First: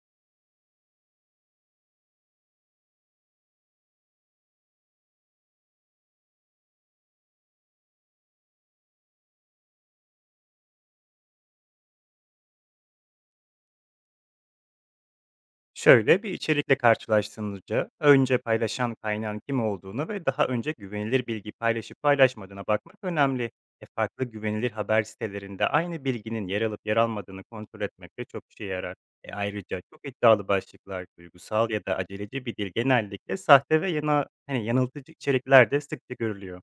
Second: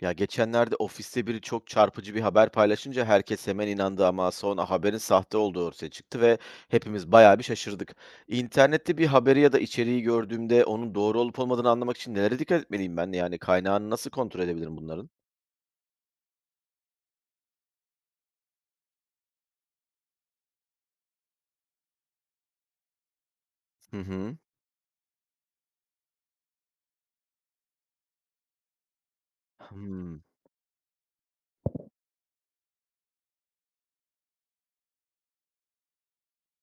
Ya geçenlerde ofiste biri çok çarpıcı bir haber paylaşınca herkes hemen inandı ama sonra haberin sahte olduğu ortaya çıktı ve hepimiz bayağı bir şaşırdık. İnternette bir haberi ya da içeriği gördüğümde onun doğru olup olmadığını anlamak için nelere dikkat etmeliyim ben? Yani kaynağını nasıl kontrol edebilirim bunların? Şöyle bir içerikle karşılaştığınızda önce paylaşan kaynağın kim olduğunu ve daha önce güvenilir bilgi paylaşıp paylaşmadığına bakmak önemli. Hı Farklı hı. güvenilir haber sitelerinde aynı bilginin yer alıp yer almadığını kontrol etmek de çok işe yarar. Ayrıca çok Hmm, iddialı başlıklar, duygusal ya da aceleci bir dil genellikle sahte ve hani yanıltıcı içerikler de sıkça görülüyor.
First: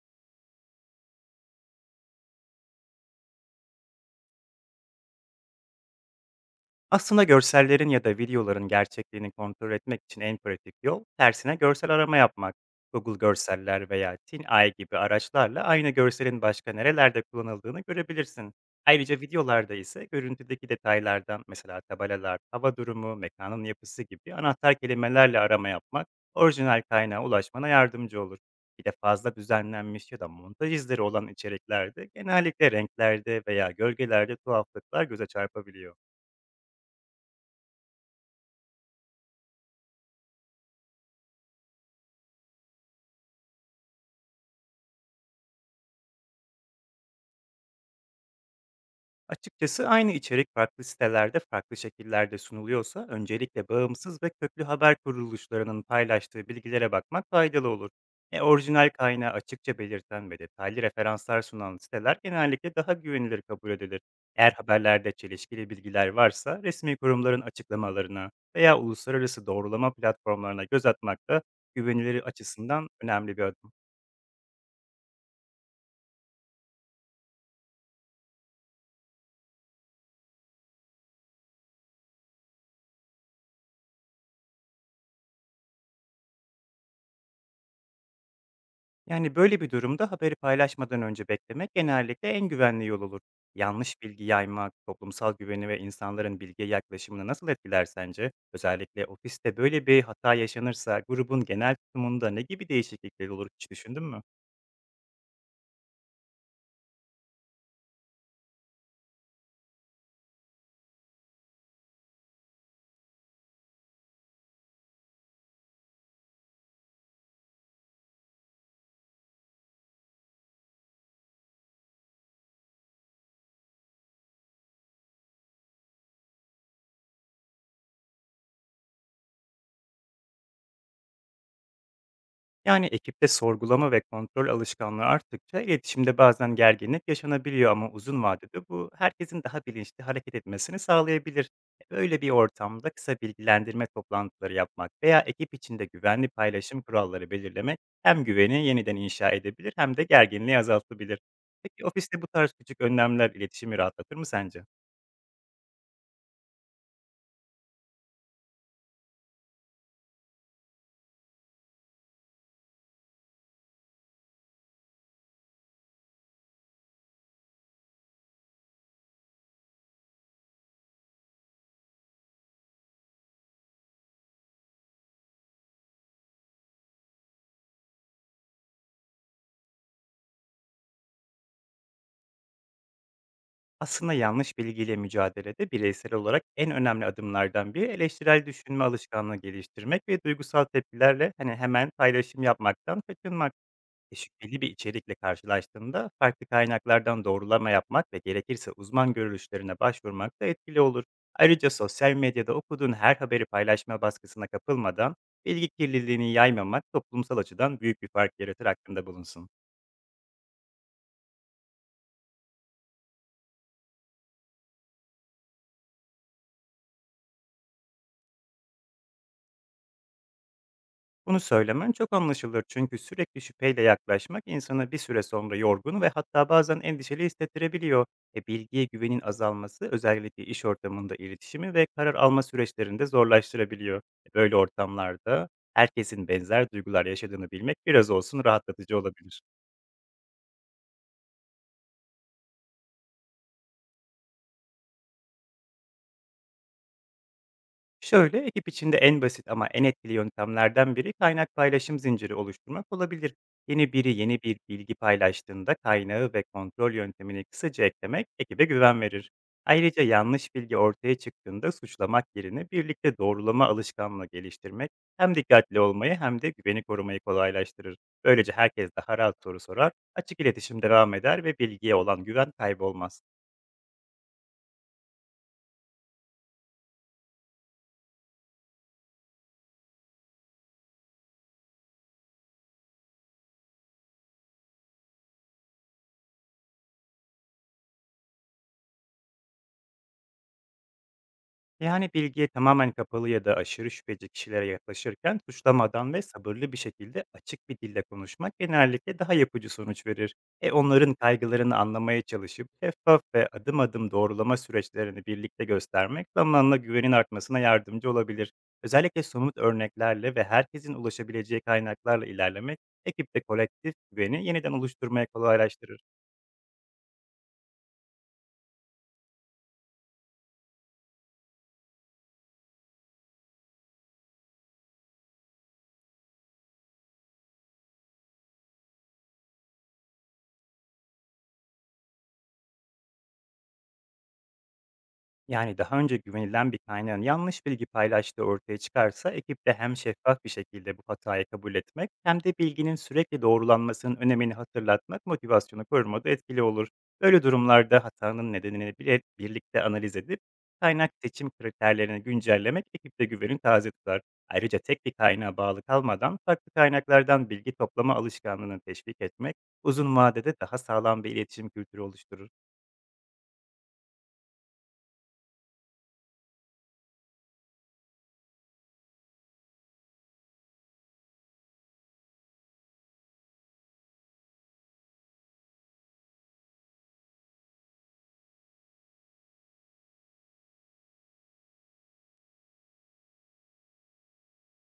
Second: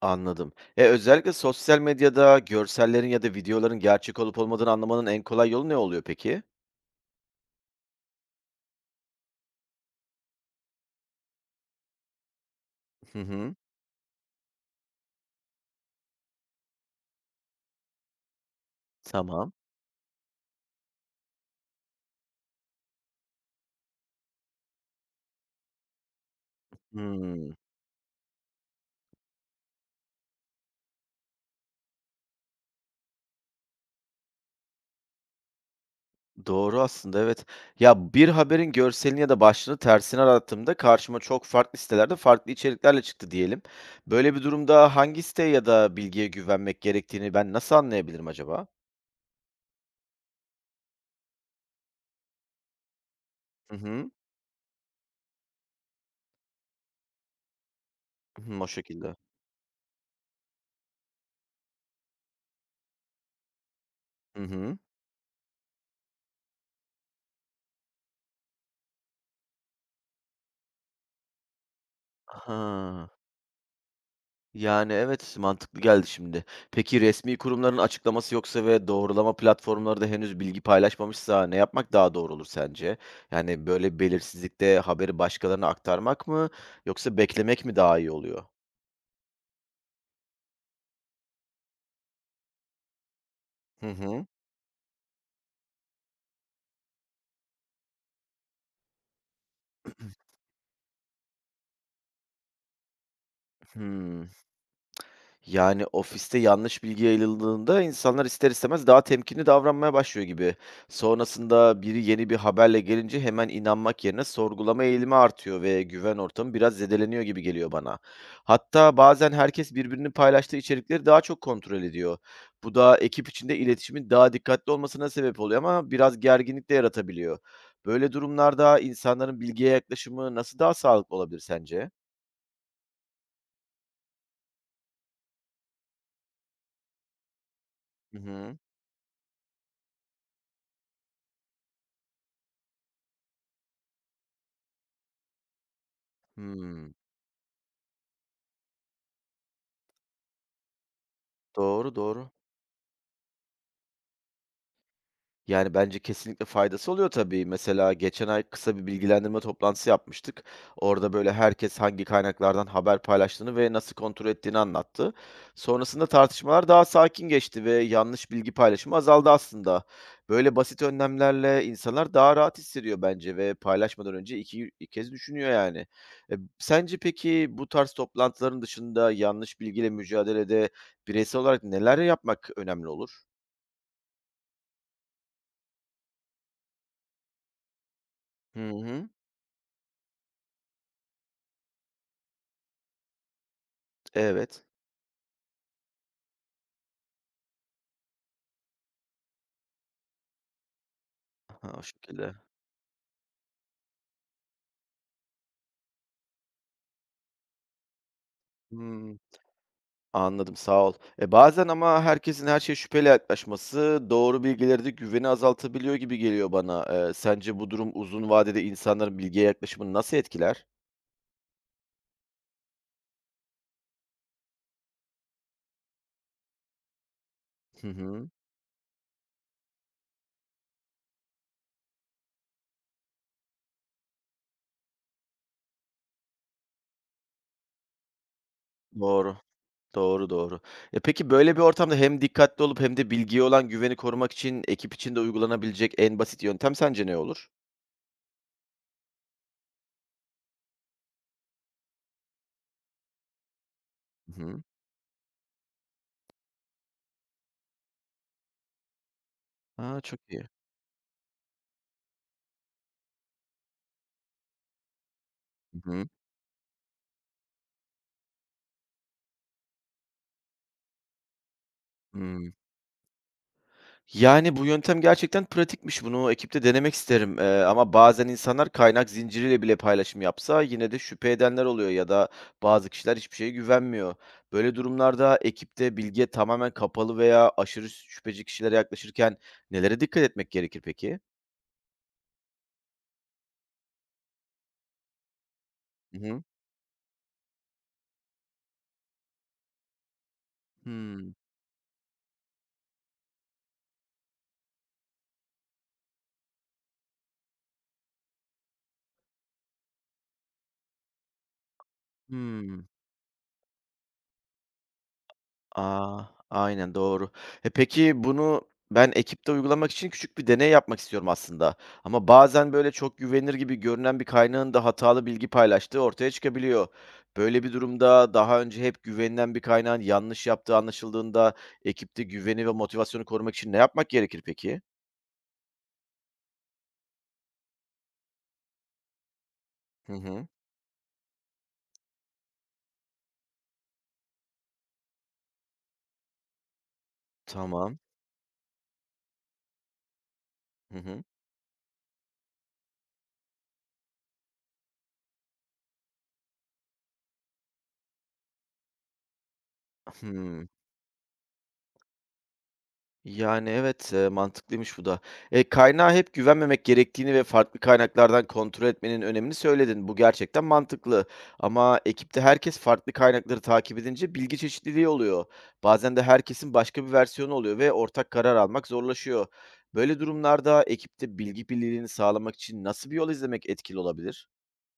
anladım. E, özellikle sosyal medyada görsellerin ya da videoların gerçek olup olmadığını anlamanın en kolay yolu ne oluyor peki? Aslında görsellerin ya da videoların gerçekliğini kontrol etmek için en pratik yol, tersine görsel arama yapmak. Google Hı hı. Görseller veya TinEye gibi araçlarla aynı görselin başka nerelerde kullanıldığını görebilirsin. Ayrıca Tamam. videolarda ise görüntüdeki detaylardan mesela tabelalar, hava durumu, mekanın yapısı gibi anahtar kelimelerle arama yapmak orijinal kaynağa Hmm. ulaşmana yardımcı olur. Bir de fazla düzenlenmiş ya da montaj izleri olan içeriklerde genellikle renklerde veya gölgelerde tuhaflıklar göze çarpabiliyor. Doğru aslında, evet. Ya, bir haberin görselini ya da başlığını tersine arattığımda karşıma çok farklı sitelerde farklı içeriklerle çıktı diyelim. Böyle bir durumda hangi siteye ya da bilgiye güvenmek gerektiğini ben nasıl anlayabilirim acaba? Açıkçası aynı içerik farklı sitelerde farklı şekillerde sunuluyorsa öncelikle Hı hı. bağımsız ve köklü haber kuruluşlarının paylaştığı bilgilere bakmak faydalı olur. Hı hı, o Orijinal şekilde. kaynağı açıkça belirten ve detaylı referanslar sunan siteler genellikle daha güvenilir kabul edilir. Hı Eğer hı. haberlerde çelişkili bilgiler varsa resmi kurumların açıklamalarına veya uluslararası doğrulama platformlarına göz atmak da güvenilir açısından Ha. önemli bir adım. Yani, evet, mantıklı geldi şimdi. Peki resmi kurumların açıklaması yoksa ve doğrulama platformları da henüz bilgi paylaşmamışsa ne yapmak daha doğru olur sence? Yani, böyle belirsizlikte haberi başkalarına aktarmak mı yoksa beklemek mi daha iyi oluyor? Yani böyle bir durumda haberi paylaşmadan önce beklemek genellikle en güvenli yol olur. Hı Yanlış bilgi hı. yaymak, toplumsal güveni ve insanların bilgiye yaklaşımını nasıl etkiler sence? Özellikle ofiste böyle bir hata yaşanırsa grubun genel tutumunda ne gibi değişiklikler olur, hiç düşündün mü? Hımm. Yani, ofiste yanlış bilgi yayıldığında insanlar ister istemez daha temkinli davranmaya başlıyor gibi. Sonrasında biri yeni bir haberle gelince hemen inanmak yerine sorgulama eğilimi artıyor ve güven ortamı biraz zedeleniyor gibi geliyor bana. Hatta bazen herkes birbirinin paylaştığı içerikleri daha çok kontrol ediyor. Bu da ekip içinde iletişimin daha dikkatli olmasına sebep oluyor ama biraz gerginlik de yaratabiliyor. Böyle durumlarda insanların bilgiye yaklaşımı nasıl daha sağlıklı olabilir sence? Yani ekipte sorgulama ve kontrol alışkanlığı arttıkça iletişimde bazen gerginlik yaşanabiliyor ama Hı uzun hı. vadede bu herkesin daha bilinçli hareket etmesini sağlayabilir. Böyle bir ortamda kısa bilgilendirme toplantıları yapmak veya ekip içinde güvenli paylaşım Hıı. kuralları belirlemek hem güveni yeniden inşa edebilir hem de gerginliği azaltabilir. Peki, Doğru, ofiste bu doğru. tarz küçük önlemler iletişimi rahatlatır mı sence? Yani, bence kesinlikle faydası oluyor tabii. Mesela geçen ay kısa bir bilgilendirme toplantısı yapmıştık. Orada, böyle, herkes hangi kaynaklardan haber paylaştığını ve nasıl kontrol ettiğini anlattı. Sonrasında tartışmalar daha sakin geçti ve yanlış bilgi paylaşımı azaldı aslında. Böyle basit önlemlerle insanlar daha rahat hissediyor bence ve paylaşmadan önce iki kez düşünüyor yani. E, sence peki bu tarz toplantıların dışında yanlış bilgiyle mücadelede bireysel olarak neler yapmak önemli olur? Aslında yanlış bilgiyle mücadelede bireysel olarak en önemli adımlardan biri eleştirel Hı düşünme hı. alışkanlığı geliştirmek ve duygusal tepkilerle hani hemen paylaşım yapmaktan kaçınmak. Şüpheli Evet. bir içerikle karşılaştığında farklı kaynaklardan doğrulama yapmak ve gerekirse uzman görüşlerine başvurmak da etkili olur. Ayrıca Ha, o sosyal şekilde. medyada okuduğun her haberi paylaşma baskısına kapılmadan bilgi kirliliğini yaymamak toplumsal açıdan büyük bir fark yaratır hakkında Hımm, bulunsun. anladım, sağ ol. E, bazen ama herkesin her şeye şüpheyle yaklaşması doğru bilgilere de güveni azaltabiliyor gibi geliyor bana. Sence bu durum uzun vadede insanların bilgiye yaklaşımını nasıl etkiler? Bunu söylemen çok anlaşılır, çünkü sürekli şüpheyle yaklaşmak insanı bir süre sonra yorgun ve hatta bazen endişeli Hı hissettirebiliyor. hı. Bilgiye güvenin azalması özellikle iş ortamında iletişimi ve karar alma süreçlerini de zorlaştırabiliyor. Böyle ortamlarda herkesin benzer duygular yaşadığını bilmek biraz olsun rahatlatıcı Doğru, olabilir. doğru, doğru. E, peki böyle bir ortamda hem dikkatli olup hem de bilgiye olan güveni korumak için ekip içinde uygulanabilecek en basit yöntem sence ne olur? Şöyle, ekip içinde en basit ama en etkili yöntemlerden biri kaynak paylaşım zinciri oluşturmak olabilir. Yeni biri yeni Hı bir hı. bilgi paylaştığında kaynağı ve kontrol yöntemini kısaca eklemek ekibe güven verir. A, Ayrıca çok iyi. yanlış bilgi ortaya çıktığında suçlamak yerine birlikte doğrulama alışkanlığı geliştirmek hem dikkatli Hı hı. olmayı hem de güveni korumayı kolaylaştırır. Böylece herkes daha rahat soru sorar, açık iletişim devam eder ve bilgiye olan Hıı. güven kaybolmaz. Yani, bu yöntem gerçekten pratikmiş. Bunu ekipte denemek isterim, ama bazen insanlar kaynak zinciriyle bile paylaşım yapsa yine de şüphe edenler oluyor ya da bazı kişiler hiçbir şeye güvenmiyor. Böyle durumlarda ekipte bilgiye tamamen kapalı veya aşırı şüpheci kişilere yaklaşırken nelere dikkat etmek gerekir peki? Yani bilgiye tamamen kapalı ya da aşırı şüpheci kişilere yaklaşırken suçlamadan Hı ve hı. sabırlı bir şekilde açık bir dille konuşmak genellikle daha yapıcı sonuç verir. Onların Hımm. kaygılarını anlamaya çalışıp şeffaf ve adım adım doğrulama süreçlerini birlikte göstermek zamanla güvenin artmasına yardımcı olabilir. Özellikle somut örneklerle ve herkesin ulaşabileceği kaynaklarla ilerlemek Hımm. ekipte kolektif güveni yeniden oluşturmaya kolaylaştırır. A! Aynen, doğru. E, peki bunu ben ekipte uygulamak için küçük bir deney yapmak istiyorum aslında ama bazen böyle çok güvenilir gibi görünen bir kaynağın da hatalı bilgi paylaştığı ortaya çıkabiliyor. Böyle bir durumda daha önce hep güvenilen bir kaynağın yanlış yaptığı anlaşıldığında ekipte güveni ve motivasyonu korumak için ne yapmak gerekir peki? Yani daha önce güvenilen bir kaynağın yanlış bilgi paylaştığı ortaya çıkarsa ekipte hem Hı şeffaf hı. bir şekilde bu hatayı kabul etmek hem de bilginin sürekli doğrulanmasının önemini hatırlatmak motivasyonu korumada etkili olur. Böyle Tamam. durumlarda hatanın nedenini bile birlikte analiz edip Hı kaynak hı. seçim kriterlerini güncellemek ekipte güveni taze tutar. Ayrıca tek bir kaynağa bağlı kalmadan farklı kaynaklardan bilgi toplama alışkanlığını teşvik etmek uzun vadede Hımm. daha sağlam bir iletişim kültürü oluşturur. Yani, evet, mantıklıymış bu da. Kaynağa hep güvenmemek gerektiğini ve farklı kaynaklardan kontrol etmenin önemini söyledin. Bu gerçekten mantıklı ama ekipte herkes farklı kaynakları takip edince bilgi çeşitliliği oluyor. Bazen de herkesin başka bir versiyonu oluyor ve ortak karar almak zorlaşıyor. Böyle durumlarda ekipte bilgi birliğini sağlamak için nasıl bir yol izlemek etkili olabilir?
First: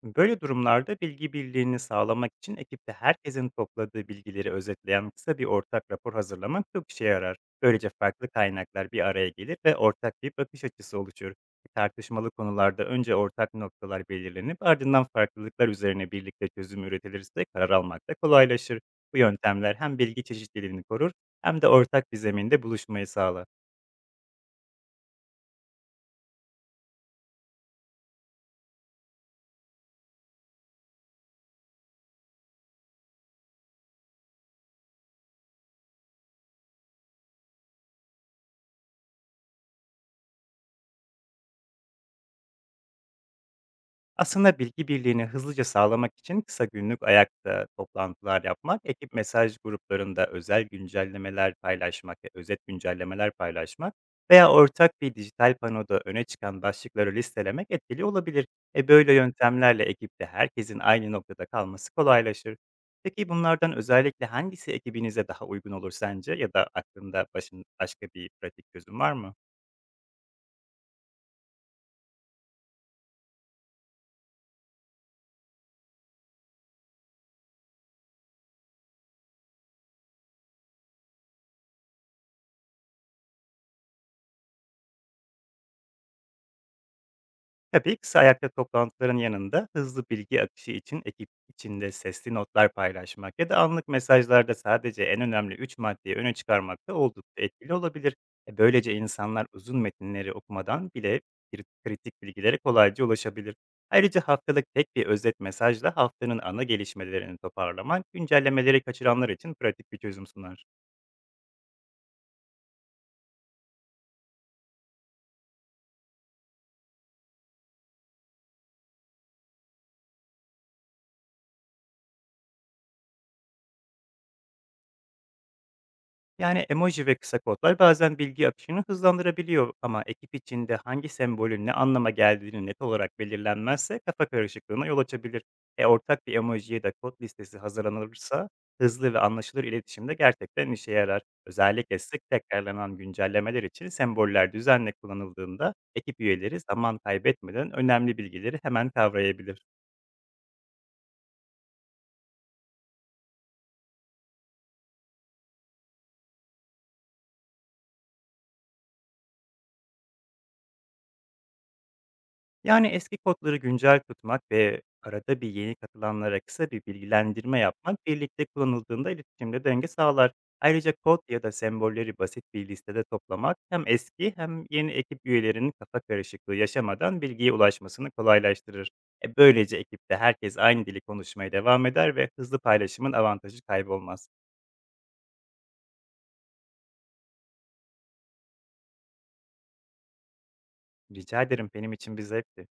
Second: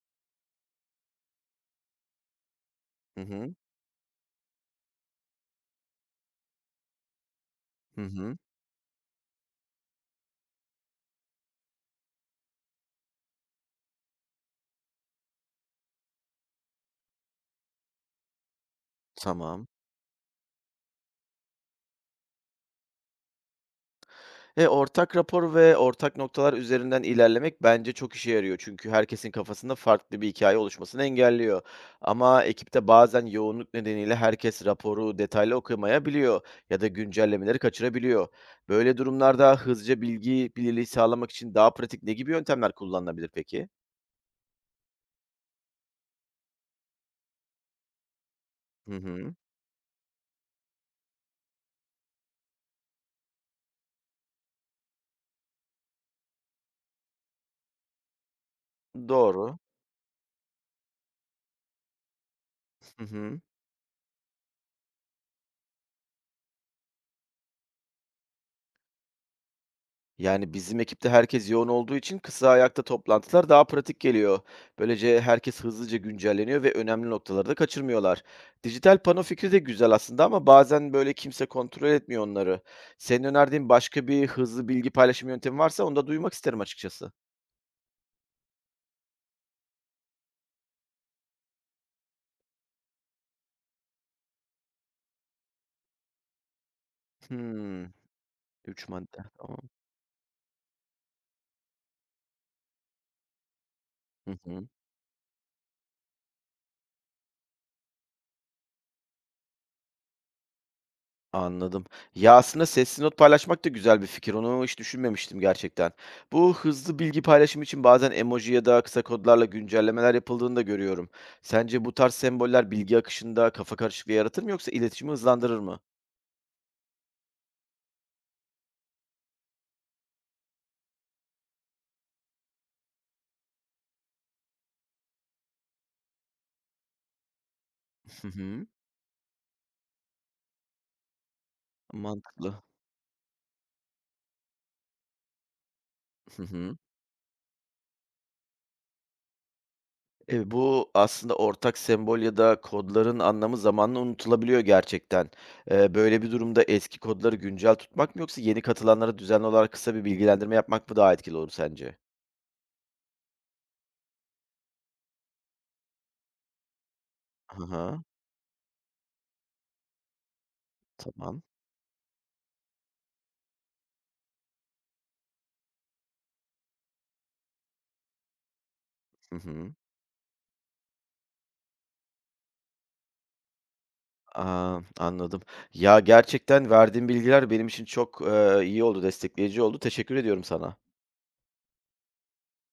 Böyle durumlarda bilgi birliğini sağlamak için ekipte Hı herkesin hı. topladığı bilgileri özetleyen kısa bir ortak rapor hazırlamak çok işe yarar. Böylece Hı farklı hı. kaynaklar bir araya gelir ve ortak bir bakış açısı oluşur. Tartışmalı konularda önce ortak noktalar belirlenip ardından farklılıklar üzerine birlikte çözüm üretilirse karar almak da kolaylaşır. Bu Tamam. yöntemler hem bilgi çeşitliliğini korur hem de ortak bir zeminde buluşmayı sağlar. Ortak rapor ve ortak noktalar üzerinden ilerlemek bence çok işe yarıyor, çünkü herkesin kafasında farklı bir hikaye oluşmasını engelliyor. Ama ekipte bazen yoğunluk nedeniyle herkes raporu detaylı okuyamayabiliyor ya da güncellemeleri kaçırabiliyor. Böyle durumlarda hızlıca bilgi birliği sağlamak için daha pratik ne gibi yöntemler kullanılabilir peki? Aslında bilgi birliğini hızlıca sağlamak için kısa günlük ayakta toplantılar yapmak, Hı ekip hı. mesaj gruplarında özel güncellemeler paylaşmak ve özet güncellemeler paylaşmak veya ortak bir dijital panoda öne çıkan başlıkları listelemek etkili olabilir. Böyle Doğru. yöntemlerle ekipte herkesin aynı noktada kalması kolaylaşır. Hı Peki, hı. bunlardan özellikle hangisi ekibinize daha uygun olur sence ya da aklında başka bir pratik çözüm var mı? Yani, bizim ekipte herkes yoğun olduğu için kısa ayakta toplantılar daha pratik geliyor. Böylece herkes hızlıca güncelleniyor ve önemli noktaları da kaçırmıyorlar. Dijital pano fikri de güzel aslında ama bazen böyle kimse kontrol etmiyor onları. Senin önerdiğin başka bir hızlı bilgi paylaşım yöntemi varsa onu da duymak isterim açıkçası. Tabii, kısa ayakta toplantıların yanında hızlı bilgi akışı için ekip içinde sesli notlar paylaşmak ya da anlık mesajlarda sadece en önemli 3 maddeyi öne çıkarmak da oldukça etkili Hımm, olabilir. Üç Böylece madde. insanlar Tamam. uzun metinleri okumadan bile kritik bilgilere kolayca ulaşabilir. Ayrıca Hı haftalık hı. tek bir özet mesajla haftanın ana gelişmelerini toparlamak güncellemeleri kaçıranlar için pratik bir çözüm sunar. Anladım. Ya, aslında sesli not paylaşmak da güzel bir fikir. Onu hiç düşünmemiştim gerçekten. Bu hızlı bilgi paylaşımı için bazen emoji ya da kısa kodlarla güncellemeler yapıldığını da görüyorum. Sence bu tarz semboller bilgi akışında kafa karışıklığı yaratır mı yoksa iletişimi hızlandırır mı? Yani emoji ve kısa kodlar bazen bilgi akışını hızlandırabiliyor ama ekip içinde hangi sembolün ne anlama geldiğini net olarak belirlenmezse kafa karışıklığına yol açabilir. Ortak bir emoji ya da kod listesi Hı hazırlanırsa hı. hızlı ve anlaşılır iletişimde gerçekten işe yarar. Özellikle sık Mantıklı. tekrarlanan güncellemeler için semboller düzenli kullanıldığında ekip Hı üyeleri hı. zaman kaybetmeden önemli bilgileri hemen kavrayabilir. E, bu aslında ortak sembol ya da kodların anlamı zamanla unutulabiliyor gerçekten. E, böyle bir durumda eski kodları güncel tutmak mı yoksa yeni katılanlara düzenli olarak kısa bir bilgilendirme yapmak mı daha etkili olur sence? Yani eski kodları güncel tutmak ve arada bir yeni katılanlara kısa bir bilgilendirme Hı hı. yapmak birlikte kullanıldığında iletişimde denge sağlar. Ayrıca kod ya Tamam. da sembolleri basit bir listede toplamak hem eski hem yeni ekip üyelerinin kafa karışıklığı yaşamadan bilgiye ulaşmasını kolaylaştırır. Hı hı. Böylece ekipte herkes aynı dili konuşmaya devam eder ve hızlı paylaşımın avantajı kaybolmaz. A, anladım. Ya, gerçekten verdiğin bilgiler benim için çok, iyi oldu, destekleyici oldu. Teşekkür ediyorum sana. Rica ederim, benim için bir zevkti.